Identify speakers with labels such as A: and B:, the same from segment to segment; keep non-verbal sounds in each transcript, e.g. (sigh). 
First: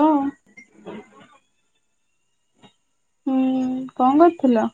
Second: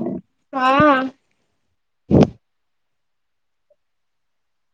A: ହଁ
B: ହଁ
A: ହୁଁ କଣ କରୁଥିଲ।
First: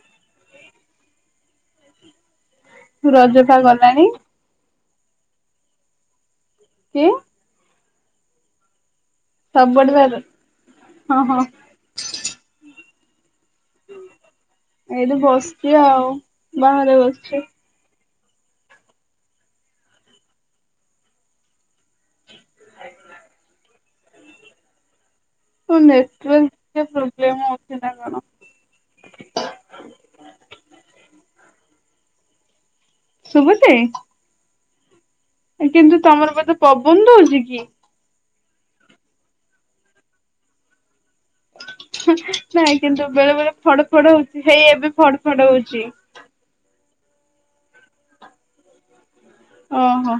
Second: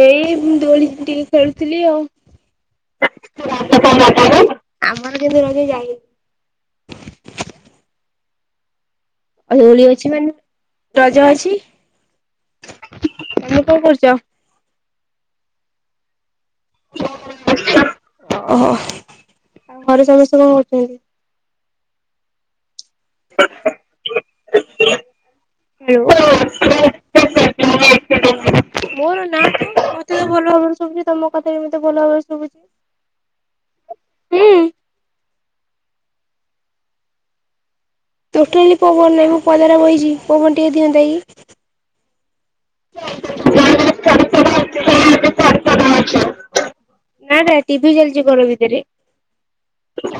B: ଏଇ ଦୋଳି ଟିକେ ଖେଳୁଥିଲି ଆଉ।
A: ରଜ ପା ଗଲାଣି।
B: ଆମର କିନ୍ତୁ ରଜ ଯାଇନି।
A: କି।
B: ଦୋଳି
A: ସବୁଆଡେ ବା
B: ଅଛି ମାନେ
A: ହଁ
B: ରଜ
A: ହଁ
B: ଅଛି ତମେ କଣ କରୁଛ।
A: ଏଇଠି ବସିଛି ଆଉ ବାହାରେ ବସିଛି।
B: ଓଃ ହୋ ଆଉ ଘରେ ସମସ୍ତେ କଣ କରୁଛନ୍ତି।
A: (unintelligible)
B: (unintelligible)
A: ମୋ
B: ହ୍ୟାଲୋ।
A: ନେଟୱର୍କ ଟିକେ ପ୍ରୋବ୍ଲେମ୍ ହଉଛି ନା କଣ।
B: ମୋର ନାଁ ତ ମତେ ତ ଭଲ ଭାବରେ ଶୁଭୁଛି ତମ କଥା ବି ମତେ ଭଲ ଭାବରେ ଶୁଭୁଛି।
A: ଶୁଭୁଛି।
B: ହୁଁ
A: କିନ୍ତୁ ତମର ବୋଧେ ପବନ ଦୋଉଛି କି?
B: ଟୋଟାଲି ପବନ ନାହିଁ ମୁଁ ପଦାରେ ବହିଚି ପବନ ଟିକେ ଦିଅନ୍ତା କି।
A: ନାଇଁ କିନ୍ତୁ ବେଳେ ବେଳେ ଫଡ ଫଡ ହଉଛି ହେଇ ଏବେ ଫଡ ଫଡ ହଉଛି।
B: ନା ନା ଟିଭିି ଚାଲିଛି ଘର ଭିତରେ।
A: ଓଃ ହୋ।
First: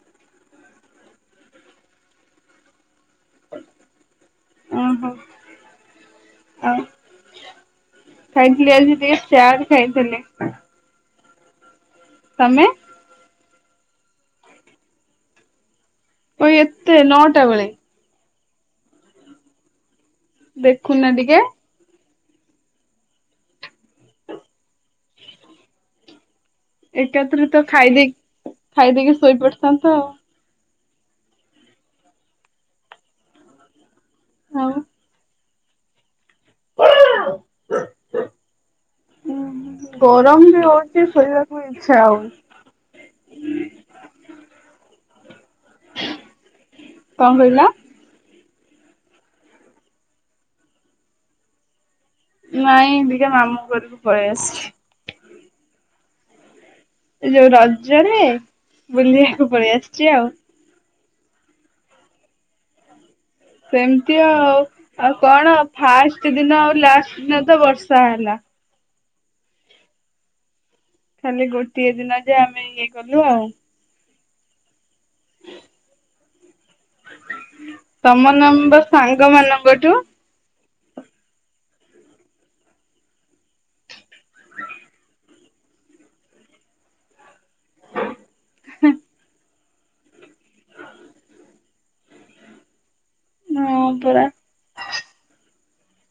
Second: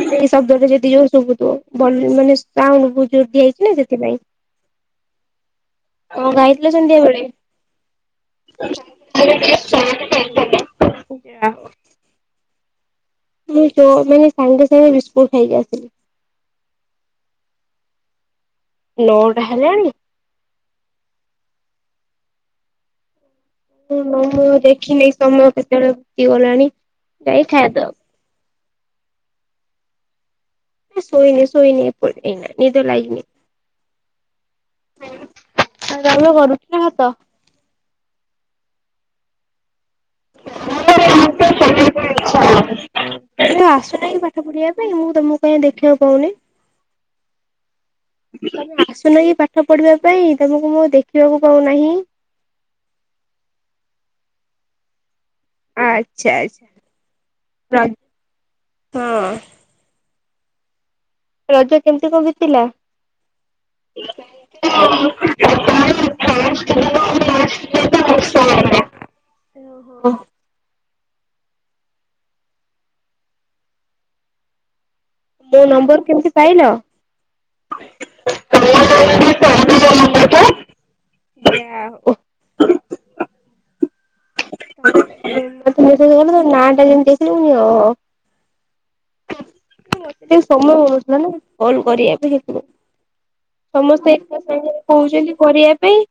B: ଏଇ ଶବ୍ଦଟା ଯେତିକି ଜୋରରେ ଶୁଭୁଥିବ ଭଲ ମାନେ। ସାଉଣ୍ଡ ବୋହୁତ ଜୋରରେ ଦିଆଯାଇଛି ନା ସେଥିପାଇଁ।
A: ଓଃ ହୋ।
B: କଣ ଖାଇଥିଲ ସନ୍ଧ୍ୟାବେଳେ।
A: ଖାଇଥିଲି ଆଜି ଟିକେ ଚାଟ୍ ଖାଇଥିଲି।
B: (unintelligible) (inaudible)
A: ତମେ।
B: ମୁଁ ଜୋ ମାନେ ସାଙ୍ଗେ ସାଙ୍ଗେ ବିସ୍କୁଟ ଖାଇକି ଆସିଲି।
A: କ ଏତେ ନଅଟା ବେଳେ?
B: ନଅ ଟା ହେଲାଣି।
A: ଦେଖୁନା ଟିକେ।
B: ହଁ ମୁଁ ଆଉ ଦେଖିନି ସମୟ କେତେବେଳେ ବିତି ଗଲାଣି।
A: ଏକାଥରେ ତ ଖାଇଦେଇକି ଖାଇଦେଇକି ଶୋଇପଡିଥାନ୍ତ ଆଉ।
B: ସୋଇନି ସୋଇନି ଏ ପ ଏଇନା ନିଦ ଲାଗନି।
A: ଆଉ।
B: ଆଉ ତମର କଣ ରୁଟି ନା ଭାତ।
A: ହୁଁ। ଗରମ ବି ହଉଛି ଶୋଇବାକୁ ଇଛା
B: ଏ
A: ହଉନି।
B: ଆସୁନା କି ପା ପାଠ ପଢିବା ପାଇଁ ମୁଁ ତମକୁ କାଇଁ ଦେଖିବାକୁ ପାଉନି।
A: କଣ କହିଲ?
B: ମୁଁ କହିଲି ଆସୁନ କି ପାଠ ପଢିବା ପାଇଁ ତମକୁ ମୁଁ ଆଉ ଦେଖିବାକୁ ପାଉନାହିଁ।
A: ନାଇଁ ଅବିକା ମାମୁଁ ଘରକୁ ପଳେଇ ଆସିଛି।
B: ଆଚ୍ଛା, ଆଚ୍ଛା।
A: ଏ ଯୋଉ
B: ରଜ
A: ରଜରେ
B: ହଁ
A: ବୁଲିବାକୁ ପଳେଇ ଆସିଛି ଆଉ।
B: ରଜ କେମିତି କଣ ବିତିଲା?
A: ସେମିତି ଆଉ,
B: ଓହୋ
A: ଆଉ କଣ ଫାଷ୍ଟ ଦିନ ଆଉ ଲାଷ୍ଟ ଦିନ ତ ବର୍ଷା ହେଲା। ଖାଲି ଗୋଟିଏ ଦିନ ଯା ଆମେ ଇଏ କଲୁ ଆଉ।
B: ମୋ ନମ୍ବର କେମିତି ପାଇଲ?
A: ତମ ନମ୍ବର ସାଙ୍ଗ ମାନଙ୍କଠୁ।
B: (inaudible) ନା ଟା ଯେମିତି ମୁଁ କହିଲି ଓ ହୋ। ମତେ ସମୟ ହେଉନଥିଲା ନା କଲ କରିବା ପାଇଁ ସେଥିପାଇଁ
A: ହଁ
B: ସମସ୍ତେ
A: ପରା
B: କହୁଛନ୍ତି କରିବା ପାଇଁ,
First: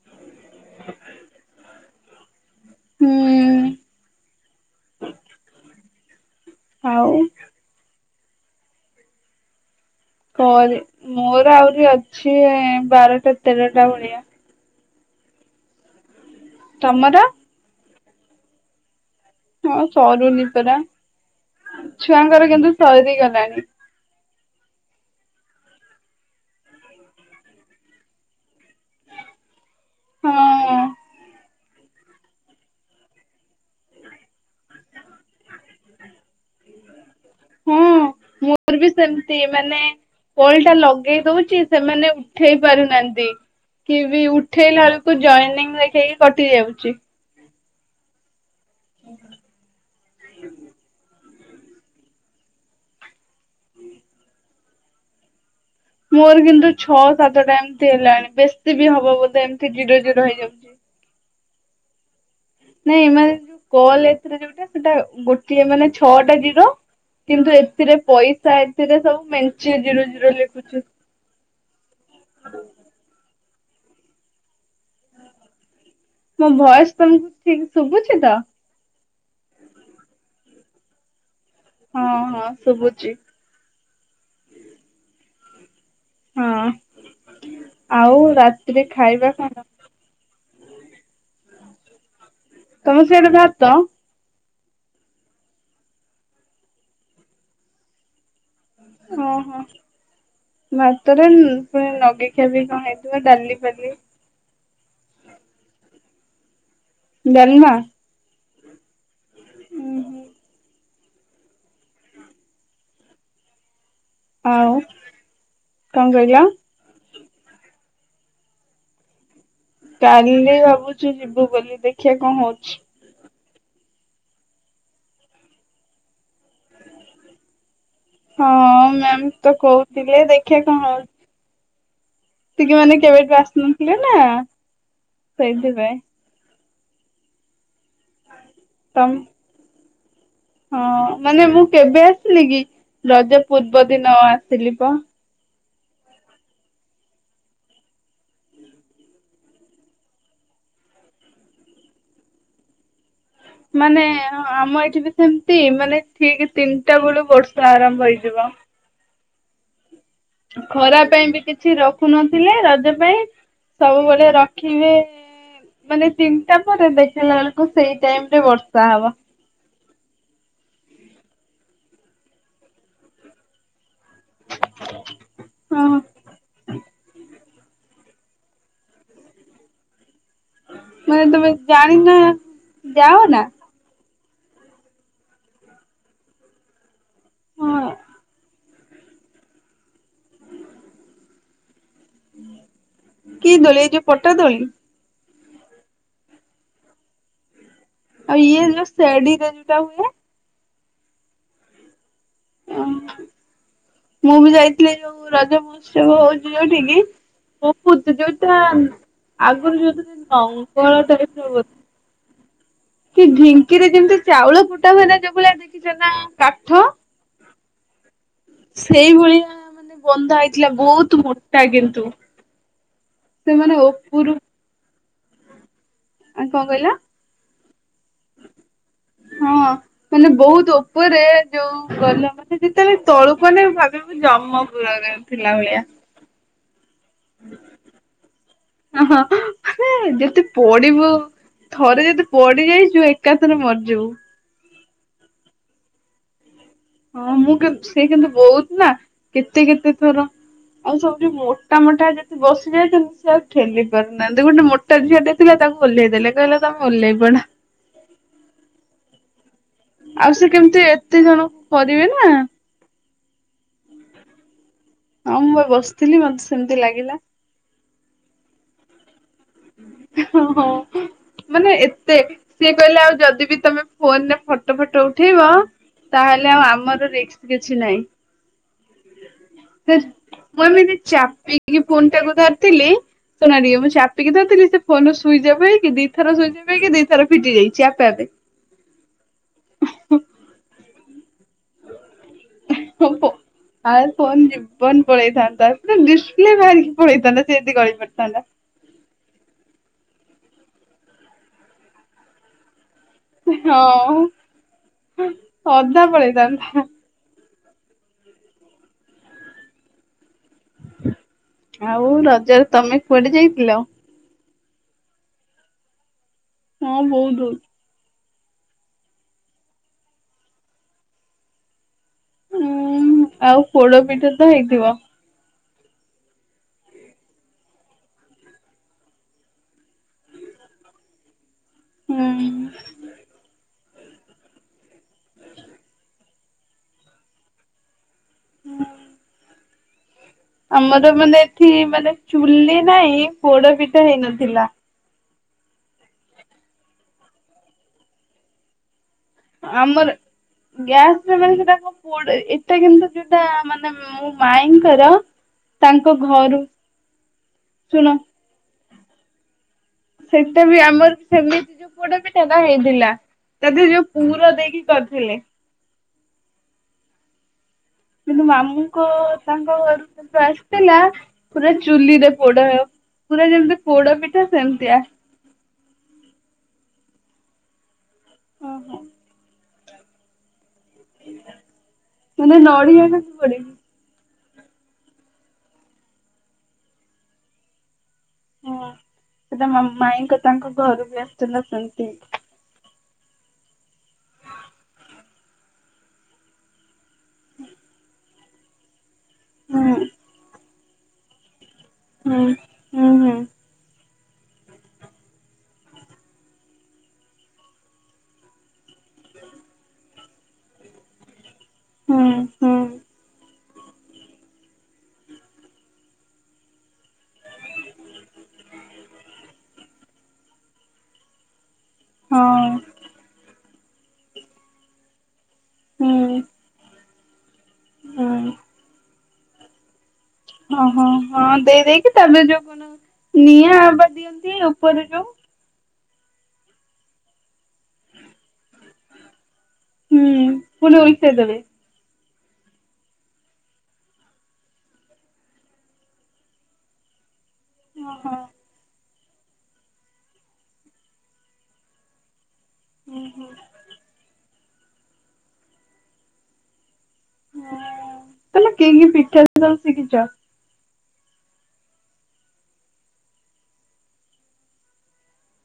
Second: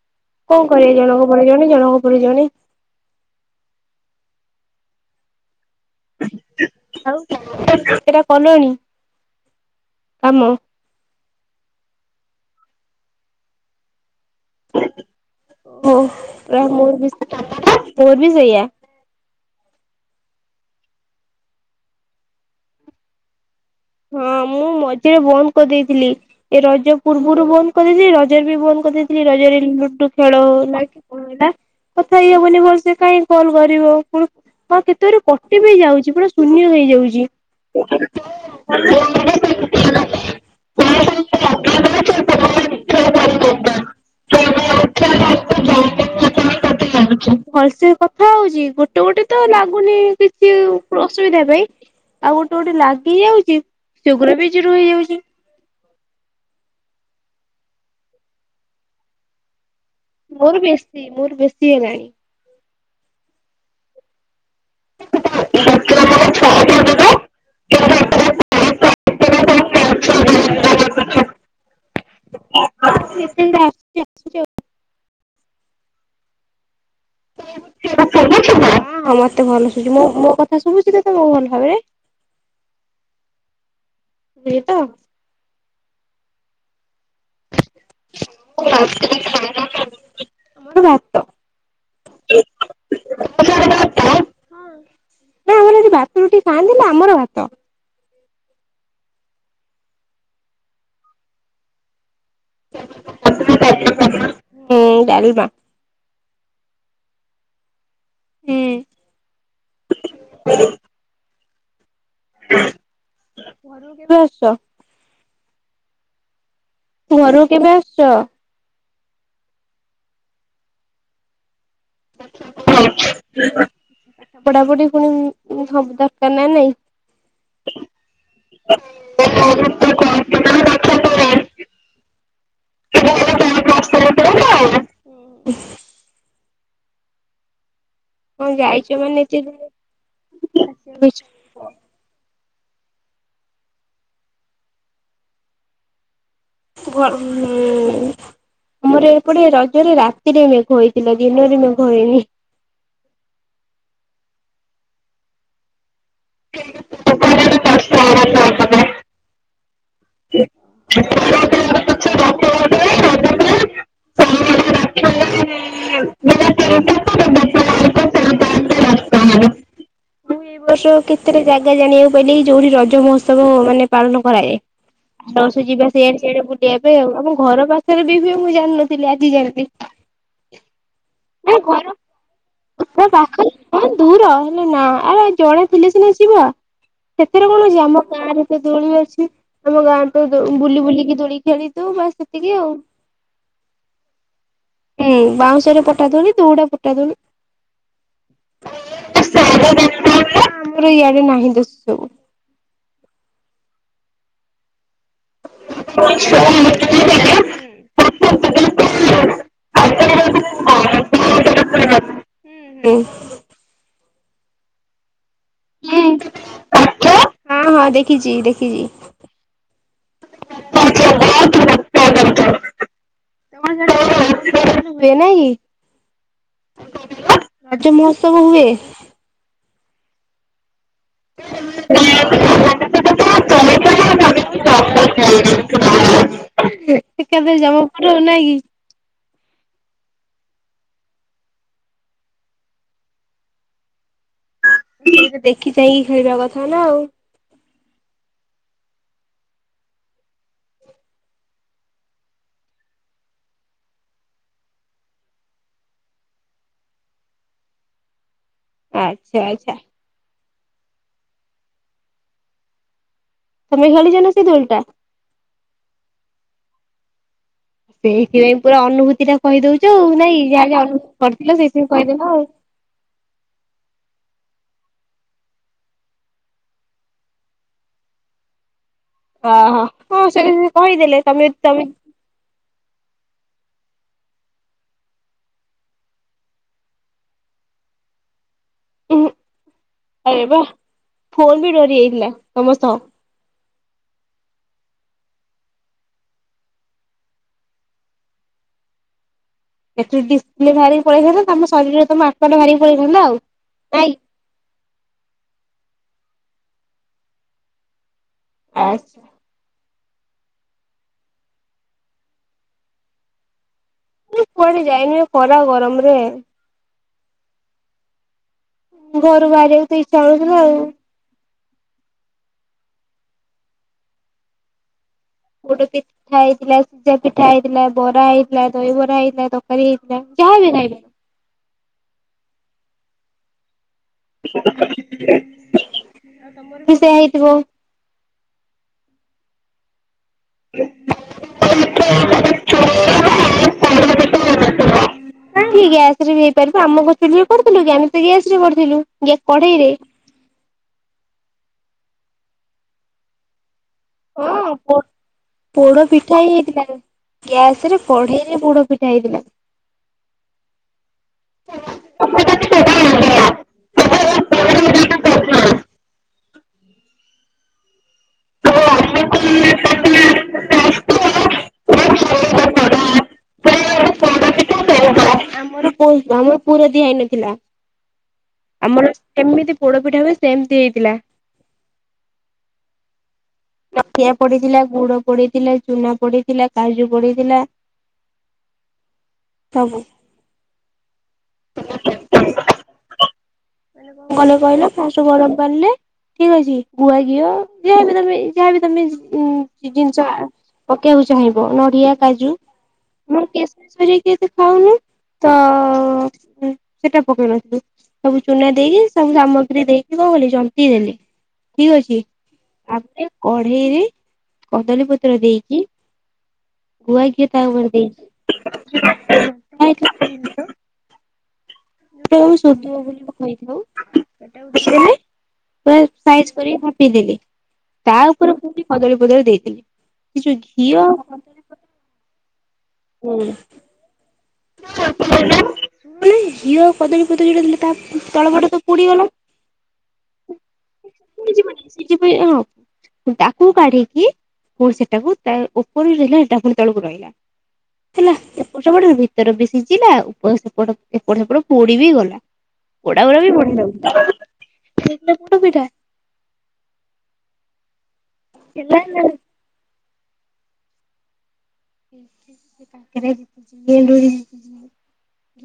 B: କଣ କରିବା ଜଣକ ପରେ ଜଣେ, ଜଣକ ପରେ ଜଣେ।
A: ହୁଁ।
B: ଆଉ (inaudible) କେତେଟା କଲୁଣି?
A: କ ମୋର ଆହୁରି ଅଛି ବାରଟା ତେରଟା ଭଳିଆ।
B: ହଉ (inaudible) ମୋର ବି ତମର ମୋର ବି ସେୟା।
A: ହଁ ସରୁନି ପରା ଛୁଆଙ୍କର କିନ୍ତୁ ସରିଗଲାଣି।
B: ହଁ ମୁଁ ମଝିରେ ବନ୍ଦ କରିଦେଇଥିଲି ଏ ରଜ ପୂର୍ବରୁ ବନ୍ଦ କରିଦେଇଥିଲି ରଜରେ ବି ବନ୍ଦ କ କରିଦେଇଥିଲି ରଜରେ ଲୁଡୁ ଖେଳ
A: ହଁ।
B: ହେଲା କି କଣ ହେଲା। କଥା ହେଇ ହବନି ଭଲସେ କାହିଁ କଲ କରିବ? ହଁ କେତେଉରେ କଟିବି ଯାଉଛି ପୁରା ଶୂନ୍ୟ ହେଇଯାଉଛି।
A: ହଁ ମୋର ବି ସେମତି ମାନେ କଲ ଟା ଲଗେଇ ଦଉଛି ସେମାନେ ଉଠେଇ ପାରୁନାହାନ୍ତି। କିଏ ବି ଉଠେଇଲା ବେଳକୁ ଜଏନିଙ୍ଗ ଦେଖେଇକି କଟି ଯାଉଛି।
B: ଭଲସେ ଭଲସେ କଥା ହଉଛି, ଗୋଟେ ଗୋଟେ ତ ଲାଗୁନି କିଛି ଅସୁୁବିଧା ପାଇଁ ଆଉ ଗୋଟେ ଗୋଟେ ଲାଗି ଯାଉଛି। ସେଗୁରା ବି ଜିରୋ ହେଇଯାଉଛି।
A: ମୋର କିନ୍ତୁ, ଛଅ ସାତଟା ଏମିତି ହେଲାଣି ବେଶୀ ବି ହବ ବୋଧେ, ଏମିତି ଜିରୋ ଜି
B: ମୋର ବେଶୀ ମୋର ବେଶୀ ହେଲାଣି।
A: ନାଇଁ ଏ ମାନ ଯୋଉ କଲ ଏଥିରେ ଯୋଉଟା ସେଟା ଗୋଟିଏ ମାନେ ଛଅଟା ଜିରୋ। କିନ୍ତୁ ଏଥିରେ ପଇସା ଏଥିରେ ସବୁ ମେଞ୍ଚେ ଜିରୋ ଜିରୋ ଲେଖୁଛି।
B: (unintelligible) ଦି ତିନିଟା ଆ ଆସୁଛି ଆଉ।
A: ମୋ ଭଏସ ତମକୁ ଠିକ ଶୁଭୁଛି ତ?
B: ହଁ ହଁ ମତେ ଭଲ ଶୁଭୁଛି ମୁଁ ମୋ ମୋ କଥା ଶୁଭୁଛି ତମକୁ ଭଲ ଭାବରେ?
A: ହଁ ହଁ ଶୁଭୁଛି।
B: ବି ତ
A: ହଁ ଆଉ ରାତିରେ ଖାଇବା କଣ?
B: ଆମର ଭାତ।
A: ତମ ସିଆଡେ ଭାତ।
B: ନା ଆମର ଏମିତି ଭାତ ରୁଟି ଖାଆନ୍ତି ନା ଆମର ଭାତ।
A: ଓହୋ ଭାତଟା ରୁଟି ନଗେଇ ଖାଇ ପି କଣ ହେଇଥିବ ଡାଲି ପାଲି।
B: ହୁଁ ଡାଲମା।
A: ଡାଲମା।
B: ହୁଁ। ଘରକୁ କେବେ ଆ
A: ଆଉ କଣ କହିଲ?
B: ଘରକୁ କେବେ ଆସୁଛ?
A: କାଲି ଭାବୁଛୁ ଯିବୁ ବୋଲି ଦେଖିବା କଣ ହଉଛି?
B: ପାଠ ପଢାପଢି ପୁଣି ସବୁ ଦରକାର ନା ନାଇଁ।
A: ହଁ ମ୍ୟାମ ତ କହୁଥିଲେ ଦେଖିବା କଣ ହଉ ସେତିକି ମାନେ କେବେଠୁ ଆସିନଥିଲେ ନା ସେଇଥିପାଇଁ।
B: ହଁ ଯାଇଛ
A: ତମ
B: ମାନେ ଏତେ ଦିନି
A: ହଁ ମାନେ ମୁଁ କେବେ ଆସିଲି କି ରଜ ପୂର୍ବ ଦିନ ଆସିଲି ପା।
B: ଘର ହୁଁ। ଆମର ଏପଟେ ରଜରେ ରାତିରେ ମେଘ ହୋଇଥିଲା ଦିନରେ ମେଘ ହେଇନି।
A: ମାନେ ଆମ ଏଠି ବି ସେମତି ମାନେ ଠିକ ତିନିଟା ବେଳୁ
B: ମୁଁ
A: ବର୍ଷା ଆରମ୍ଭ ହେଇଯିବ। ଖରା ପାଇଁ ବି କିଛି ରଖୁନଥିଲେ ରଜ ପାଇଁ ସବୁବେଳେ ର ଖିବେ ମାନେ ତିନିଟା ପରେ ଦେଖିଲା ବେଳକୁ ସେଇ ଟାଇମ ରେ ବର୍ଷା ହବ।
B: ସେଇ ବର୍ଷ କେତେଟା ଜାଗା ଜାଣିବାକୁ ପାଇଲି ଯୋଉଠି ରଜ ମହୋତ୍ସବ ମାନେ ପାଳନ କରାଯାଏ ସମସ୍ତେ ଯିବା
A: ହଁ
B: ସେଆଡେ ସେଇଟା ବୁଲିବା ପାଇଁ ଆଉ ଆମ ଘର ପାଖରେ ବି ହୁଏ ମୁଁ ଜାଣିନଥିଲି ଆଜି ଜାଣିଲି।
A: ମୁଁ କହିନି ତମେ
B: ନା
A: ଜାଣିନା ଯାଅ ନା।
B: ହଁ ଦୂର ହେଲେ ନା ଆ ଜଣେ ଥିଲେ ସିନା ଯିବା। ସେଥିରେ କଣ ଉଛି
A: ହଁ
B: ଆମ ଗାଁରେ ତ ଦୋଳି ଅଛି। ଆମ ଗାଁ ତ ଦୋଳି ବୁଲି ବୁଲିକି ଦୋଳି ଖେଳିଦୋଉ ବାସ।
A: କି ଦୋଳି ଏ ଯୋଉ ପଟା ଦୋଳି।
B: ହୁଁ ବାଉଁଶରେ ପଟା ଦୋଳି ଦଉଡା ପଟା ଦୋଳି।
A: ଆଉ ଇଏ ଯଉ ଶେଡିରେ ଯଉଟା ହୁଏ।
B: ଆମର ଇଆଡେ ନାହିଁ ତ ସେ ସବୁ।
A: ଓହ ମୁଁ ବି ଯାଇଥିଲି ଯୋଉ ରଜ ମହୋତ୍ସବ
B: ହୁଁ
A: ହଉଛି ଯୋଉଠିକି। ବହୁତ ଯୋଉଟା ଆଗରୁ ଯୋଉଥରେ ନଙ୍ଗଳ ଟାଇପର ବୋଧେ।
B: ହୁଁ ହୁଁ।
A: ଢିଙ୍କିରେ ଯେମିତି ଚାଉଳ କୁଟା ହୁଏ ନା ଯୋଉ ଭଳିଆ ଦେ
B: ହୁଁ ହଁ ହଁ ଦେଖିଛି ଦେଖ
A: ସେଇ ଭଳିଆ ମାନେ ବନ୍ଧା ହେଇଥିଲା ବହୁତ ମୋଟା କିନ୍ତୁ। ସେମାନେ
B: ତମର ସିଆଡେ
A: ଓପରୁ।
B: ରଜ ମହୋତ୍ସବ ହୁଏ ନାଇ,
A: କହିଲ
B: ରଜ ମହୋତ୍ସବ ହୁଏ।
A: ହଁ ମାନେ ବହୁତ ଉପରେ ଯୋଉ ଗଲା ମାନେ ଯେତେବେଳେ ତଳୁକୁ ଅନେଇବୁ ଭାବିବୁ ଜମପୁରରେ ଥିଲା ଭଳିଆ।
B: ଏକାଥରେ ଦେଖିକି ଆସିଛ ଜମପୁର ଆଉ ନାଇଁ କି।
A: ଓହୋ। ସେ ଯଦି ପଡିବୁ ଥରେ ଯଦି ପଡି ଯାଇଛିବୁ ଏକାଥରେ ମରିଯିବୁ।
B: ଟିକେ ଦେଖି ଚାହିଁକି ଖେଳିବା କଥା ନା ଆଉ।
A: ହଁ ମୁଁ କିନ୍ତୁ ସେ କିନ୍ତୁ ବହୁତ ନା କେତେ କେତେ ଥର। ଆଉ ସବୁଠି ମୋଟା ମୋଟା ଯା। ବସଯାଉଛନ୍ତି ସେ ଆଉ ଠେଲି ପାରୁନାହାନ୍ତି ଗୋଟେ ମୋଟା ଝିଅରେ ଥିଲା ତାକୁ ଓହ୍ଲେଇ ଦେଲେ କହିଲେ ତମେ ଓହ୍ଲେଇ ପଡ।
B: ଆଚ୍ଛା ଆଚ୍ଛା।
A: ଆଉ ସେ କେମିତି ଏତେ ଜଣ କରିବେ ନା।
B: ତମେ ଖେଳିଚ ନା ସେଇ ଦୋଳି ଟା।
A: ହଁ ମୁଁ ପା ବସିଥିଲି ମତେ ସେମିତି ଲାଗିଲା।
B: ସେଇଥିପାଇଁ ପୁରା ଅନୁଭୂତି ଟା କହିଦଉଛ ଆଉ ନାଇଁ ଯାହା ଯାହା
A: ହଁ।
B: ଅନୁଭବ କରିଥିଲ
A: ମାନେ
B: ସେଇଥିପାଇଁ
A: ଏତେ
B: କହିଦେଲ ଆଉ।
A: ସିଏ କହିଲେ ଆଉ ଯଦି ବି ତମେ ଫୋନରେ ଫଟୋ ଫଟୋ ଉଠେଇବ। ତାହେଲେ ଆଉ ଆମର ରିକ୍କ କିଛି ନାହିଁ।
B: ଓହୋ ହଁ ସେ
A: ମୁଁ ଏମତି
B: କହିଦେଲେ ତମେ
A: ଚାପିକି
B: ତମେ
A: ଫୋନ୍ ଟା କୁ ଧରି। ଥିଲି ଶୁଣଟିକେ ମୁଁ ଚାପ। କି ଧରିଥିଲ ସେ ଫୋନ ରୁ ସୁଇଚ୍ ଅଫ ହେଇକି ଦି ଥର ସୁଇଚ୍ଅଫ ହେଇିକି ଦି ଥର ଫିଟି ଯାଇଛି ଆପେ ଆପେ।
B: ଉହୁଁ ଆରେ ବା ଫୋନ ବି ଡରି ଯାଇଥିଲା ତମସହ।
A: ମୋ ଫୋ- ଆଉ ଫୋନ ଯିବି ଜୀବନ ପଳେଇଥାନ୍ତା ପୁରା ଡିସପ୍ଲେ ବାହାରିକି ପଳେଇଥାନ୍ତା ସେ ଯଦି ଗଳି ପଡିଥାନ୍ତା।
B: ଏଥି ଡିପ୍ଲେ ବାହାରିକି ପଳେଇଥାନ୍ତା ତମ ଶରୀରେମ ଆତ୍ମା ଟା ବାହାରି ପଳେଇଥାନ୍ତା ଆଉ। ନାଇଁ।
A: ହଁ ଅଧା ପଳେଇଥାନ୍ତା।
B: ଆଛ।
A: ଆଉ ରଜରେ ତମେ କୁଆଡେ ଯାଇଥିଲ।
B: ମୁଁ କୁଆଡେ ଯାଇନି ଖରା ଗରମରେ।
A: ହଁ ବୋଉଲୋ।
B: ଘରୁ ବାହାରିବାକୁ ତ ଇଛା ହୋଉନଥିଲା ଆଉ।
A: ହୁଁ ଆଉ ପୋଡ ପିଠା ତ ହେଇଥିବ।
B: ପୋଡପି ପିଠା ହେଇଥିଲା ସିଜା ପିଠା ହେଇଥିଲା ବରା ହେଇଥିଲା ଦହିବରା ହେଇଥିଲା ତରକାରୀ ହେଇଥିଲା ଯାହାବି ଖାଇବେ।
A: ହୁଁ।
B: (inaudible) ସେୟା ହେଇଥିବ।
A: ହୁଁ। ଆମର ମାନେ ଏଠି ମାନେ ଚୁଲି ନାହିଁ ପୋଡ ପିଠା ହେଇନଥିଲା।
B: ନାଇଁ ଗ୍ୟାସ ରେ ବି ହେଇପାରିବ ଆମ କଣଚୁଲିରେ କରିଥିଲୁ କି ଆମେ ତ ଗ୍ୟାସ ରେ କରିଥିଲୁ। କଢେଇରେ
A: ଆମର ଗ୍ୟାସରେ ମାନେ ସେଟା କୁ ପୋଡେ ଏଟା କିନ୍ତୁ ଯୋଟା ମାନେ ମୋ
B: ହଁ
A: ମାଇଁଙ୍କର
B: ପୋଡ
A: ତାଙ୍କ
B: ପିଠା ହି
A: ଘରୁ
B: ହେଇଥିଲା ନା ଗ୍ୟାସ ରେ
A: ଶୁଣ
B: ପଢେ। ପୋଡ଼ପିଠା ହେଇଥିଲା।
A: ସେଟା ବି ଆମର ସେମିତି ଯୋ ପୋଡପିଟାଟା ହେଇଥିଲା। ତାଦେଅରେ ଯୋଉ ପୁର ଦେଇକି କରିଥିଲେ। କିନ୍ତୁ ମାମୁଁଙ୍କ ତାଙ୍କ ଘରୁ ଯେବେ ଆସେ ଆସିଲା ପୁରା ଚୁଲିରେ ପୋଡ ହେଉ ପୁରା ଯେମିତି ପୋଡ ପିଠା ସେମତିଆ।
B: ମୋର ଆମର ଆମର ପୁର ଦିଆ ହେଇନଥିଲା ଆମର ସେମିତି ପୋଡ ପିଠା ହୁଏ ସେମିତି ହେଇଥିଲା।
A: ମାନେ ନଡିଆ ନା କୁଡେ।
B: ନଖିଆ ପଡିଥିଲା ଗୁଡ ପଡିଥିଲା ଚୁନା ପଡିଥିଲା କାଜୁ ପଡିଥିଲା।
A: ହୁଁ ସେଟା
B: ସବୁ। ମାନେ
A: ମାଇଁଙ୍କ ତାଙ୍କ ଘରୁ ବି ଆସିଥିଲା ସେମିତି।
B: (unintelligible) ଠିକ୍ ଅଛି ଗୁଆ ଘିଅ ଯାହାବି ତମେ ଯାହାବି ତମେ ଉ
A: ହୁଁ
B: ଜିନିଷ ପକେଇବାକୁ ଚାହିଁବ ନଡ଼ିଆ
A: ହୁଁ
B: କାଜୁ
A: ହୁଁ ହୁଁ।
B: ଆଉ କେଶେରି କେତେ ଖାଉନୁ। ତଅ ସେଟା ପକେଇ ନଥିଲୁ। ସବୁ ଚୁନା ଦେଇକି ସବୁ ସାମଗ୍ରୀ ଦେଇଥିବ ବୋଲି ଯନନ୍ତି ଦେଲେ। ଠିକ୍ ଅଛି
A: ହୁଁ ହୁଁ
B: ଆପେ କଢେଇରେ କଦଲୀ ପତ୍ର ଦେଇକି ଗୁଆ ଘିଏ ତା ଉପରେ ଦେଇକି (unintelligible)
A: ହଁ
B: (unintelligible) ପି ଦେଲି ତା
A: ହୁଁ
B: ଉପରେ ପୁଣି
A: ହୁଁ
B: କଦଳୀପତ୍ର ଦେଇଦେଲି। ସେ ଯୋଉ
A: ହଁ
B: ଘିଅ
A: ହଁ
B: ଆଉ
A: ହଁ
B: କଦଳୀ
A: ଦେଇ
B: ପତ୍ର
A: ଦେଇକି ତାପରେ ଯୋଉ କଣ
B: ଘିଅ
A: ନିଆଁ ଆବା ଦିଅନ୍ତି ଓପରେ ଯୋଉ
B: ମାନେ ଘିଅ କଦଳୀପତ୍ର ଦେଲେ ତା ତଳ ପଟ ତ ପୁଡିଗଲା।
A: ହୁଁ ପୁଣି ଉଲଟେଇ ଦେବେ
B: (unintelligible) ତାକୁ କାଢିକି ପୁଣି ସେଟାକୁ ତା ଉପରେ ରହିଲା ହେଟା ପୁଣି ତଳକୁ ରହିଲା।
A: ଓହୋ
B: ହେଲା ଏ ପଟ (unintelligible) ଉିତର ବି ସିଜିଲା ଉ ଏପଟ ସେପଟ ଏପଟ ସେପଟ ପୋଡି ବି ଗଲା। ପୋଡା ଗୁଡ଼ା ବି ବଢ଼ିଆ ଲାଗୁଚି। (unintelligible)
A: ତମେ କି
B: ହେଲା
A: କି
B: ନା
A: ପିଠା ସବୁ ଶିକିଚ।
B: (unintelligible) ଏଣ୍ଡୁରୀ।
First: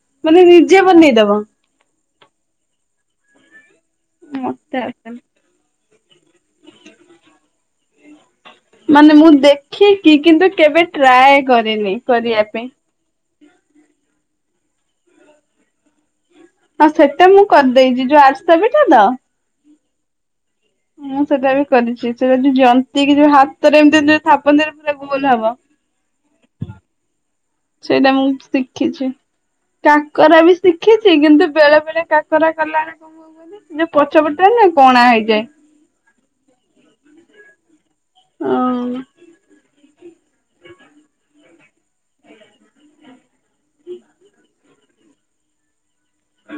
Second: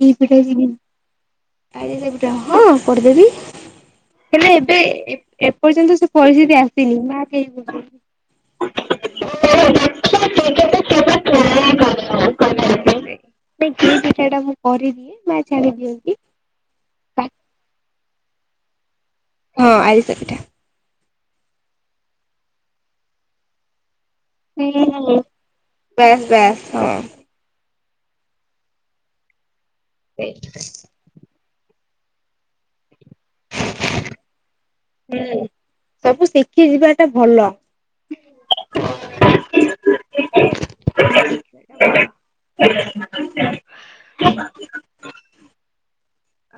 B: ଘି ପିଠା
A: ମାନେ ନିଜେ ବନେଇଦବ?
B: ଶିକିଚି ଆରିଷା ପିଠା ହଁ କରିଦେବି। ହେଲେ
A: ମତେ
B: ଏବେ
A: ଆସେନି
B: ଏପର୍ଯ୍ୟନ୍ତ ସେ ପରିସ୍ଥିତି ଆସିନି ମା କେହି
A: ମାନେ ମୁଁ ଦେଖିକି କିନ୍ତୁ କେବେ ଟ୍ରାଏ କରିନି କରିବା ପାଇଁ।
B: ନାଇଁ ଘି ପିଠାଟା ମୁଁ କରିଦିଏ ମା ଛାଣି ଦିଅନ୍ତି।
A: ଆଉ ସେଟା ମୁଁ କରିଦେଇଚି। ଯୋଉ ଆରିସା ପିଠା ତ?
B: ହଁ ଆରିସା ପିଠା।
A: ମୁଁ ସେଟା ବି କରିଚି। ତୁ ଜନ୍ତି କି ଯୋଉ ହାତରେ ଏମିତି ଏମିତି ଥାପନ୍ତି ପୁରା ଗୋଲ୍ ହବ।
B: ବାସ୍ ବାସ୍ ହଁ।
A: ସେଇଟା ମୁଁ ଶିଖିଛି। କାକରା ବି ଶି ଖିଚି। କିନ୍ତୁ ବେଳେ ବେଳେ କାକରା କଲା ବେଳେ କଣ ହୁଏ କୁହନି? ଯୋଉ ପଛ ପଟଟା ନୁହେଁ କଣା
B: ହୁଁ
A: ହେଇଯାଏ।
B: ସବୁ ଶିଖି ଯିବା ଟା ଭଲ। (inaudible)
A: ହଁ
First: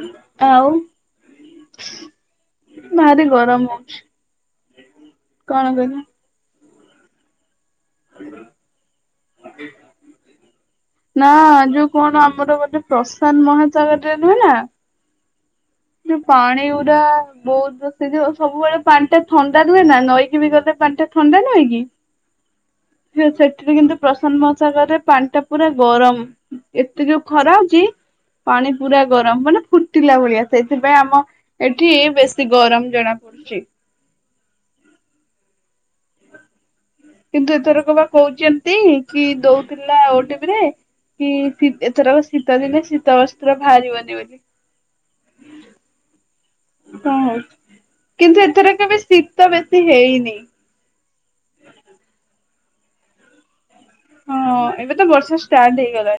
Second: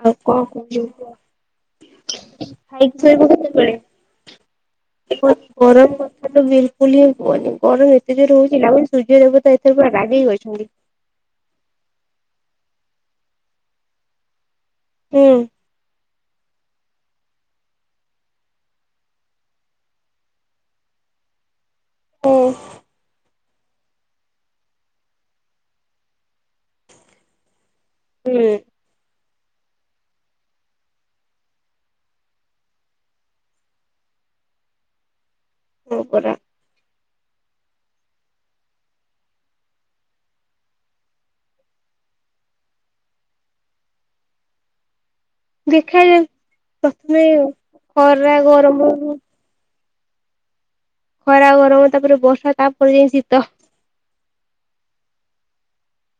B: ଆଉ କଣ
A: ଆଉ
B: କହୁଚୁ କୁହ? (unintelligible)
A: ଭାରି ଗରମ
B: କେତେବେଳେ?
A: ହଉଛି
B: ଏ ଯୋଉ
A: କଣ
B: ଗରମ
A: କହିଲୁ
B: କଥା ତ ବିଲକୁଲ ହିଁ କୁହନି। ଗରମ ଏତେ ଜୋରେ ହୋଉଚି ଲାଗୁଚି ସୂର୍ଯ୍ୟ ମୁଁ ତ ଏତୋବେଳେ ପୁରା ରାଗିକି ଅଛନ୍ତି।
A: ନା ଯୋଉ କଣ ଆମର ଗୋଟେ ପ୍ରଶାନ୍ତ ମହାସାଗରରେ ନୁହେଁ ନା
B: ହୁଁ।
A: ଯୋଉ ପାଣି ଉରା ବୋହୁତ ବସିଥିବ ସବୁବେଳେ ପାଣି ଟା ଥଣ୍ଡା ରୁହେ ନା ନଈକି ବି ଗଲେ ପାଣିଟା ଥଣ୍ଡା ନୁହେଁ କି?
B: ହୁଁ।
A: ସିଏ ସେଠିରେ କିନ୍ତୁ ପ୍ରଶାନ୍ତ ମହାସାଗର ରେ ପାଣି ଟା ପୁରା ଗରମ। ଏତେ ଯୋଉ ଖରା ହୋଉଚି ପାଣି ପୁରା ଗରମ ମାନେ ଫୁଟିଲା ଭଳିଆ। ସେଇଥିପାଇଁ ଆମ ଏଠି ବେଶୀ ଗରମ ଜଣା ପଡୁଚି।
B: ହଁ ପରା।
A: କିନ୍ତୁ ଏଥରକ ପା କୋହୁଚନ୍ତି କି ଦୋଉଥିଲା ଓଟିଭିିରେ କି ଶୀତ୍ ଏଥର ଶୀତଦିନେ ଶୀତ ବସ୍ତ୍ର ଭାହାରିବନି ବୋଲି।
B: ଦେଖାଯାଉ
A: କଣ
B: ପ୍ରଥମେ ଖରା ଗରମ ହୋଉଚି
A: ତ ବେଶୀ ହେଇନି।
B: ଖରା, ଗରମ, ତାପରେ ବର୍ଷା, ତାପରେ ଯାଇ ଶୀତ।
A: ହଁ ଏବେ ତ ବର୍ଷା ଷ୍ଟାର୍ଟ ହେଇଗଲାଣି।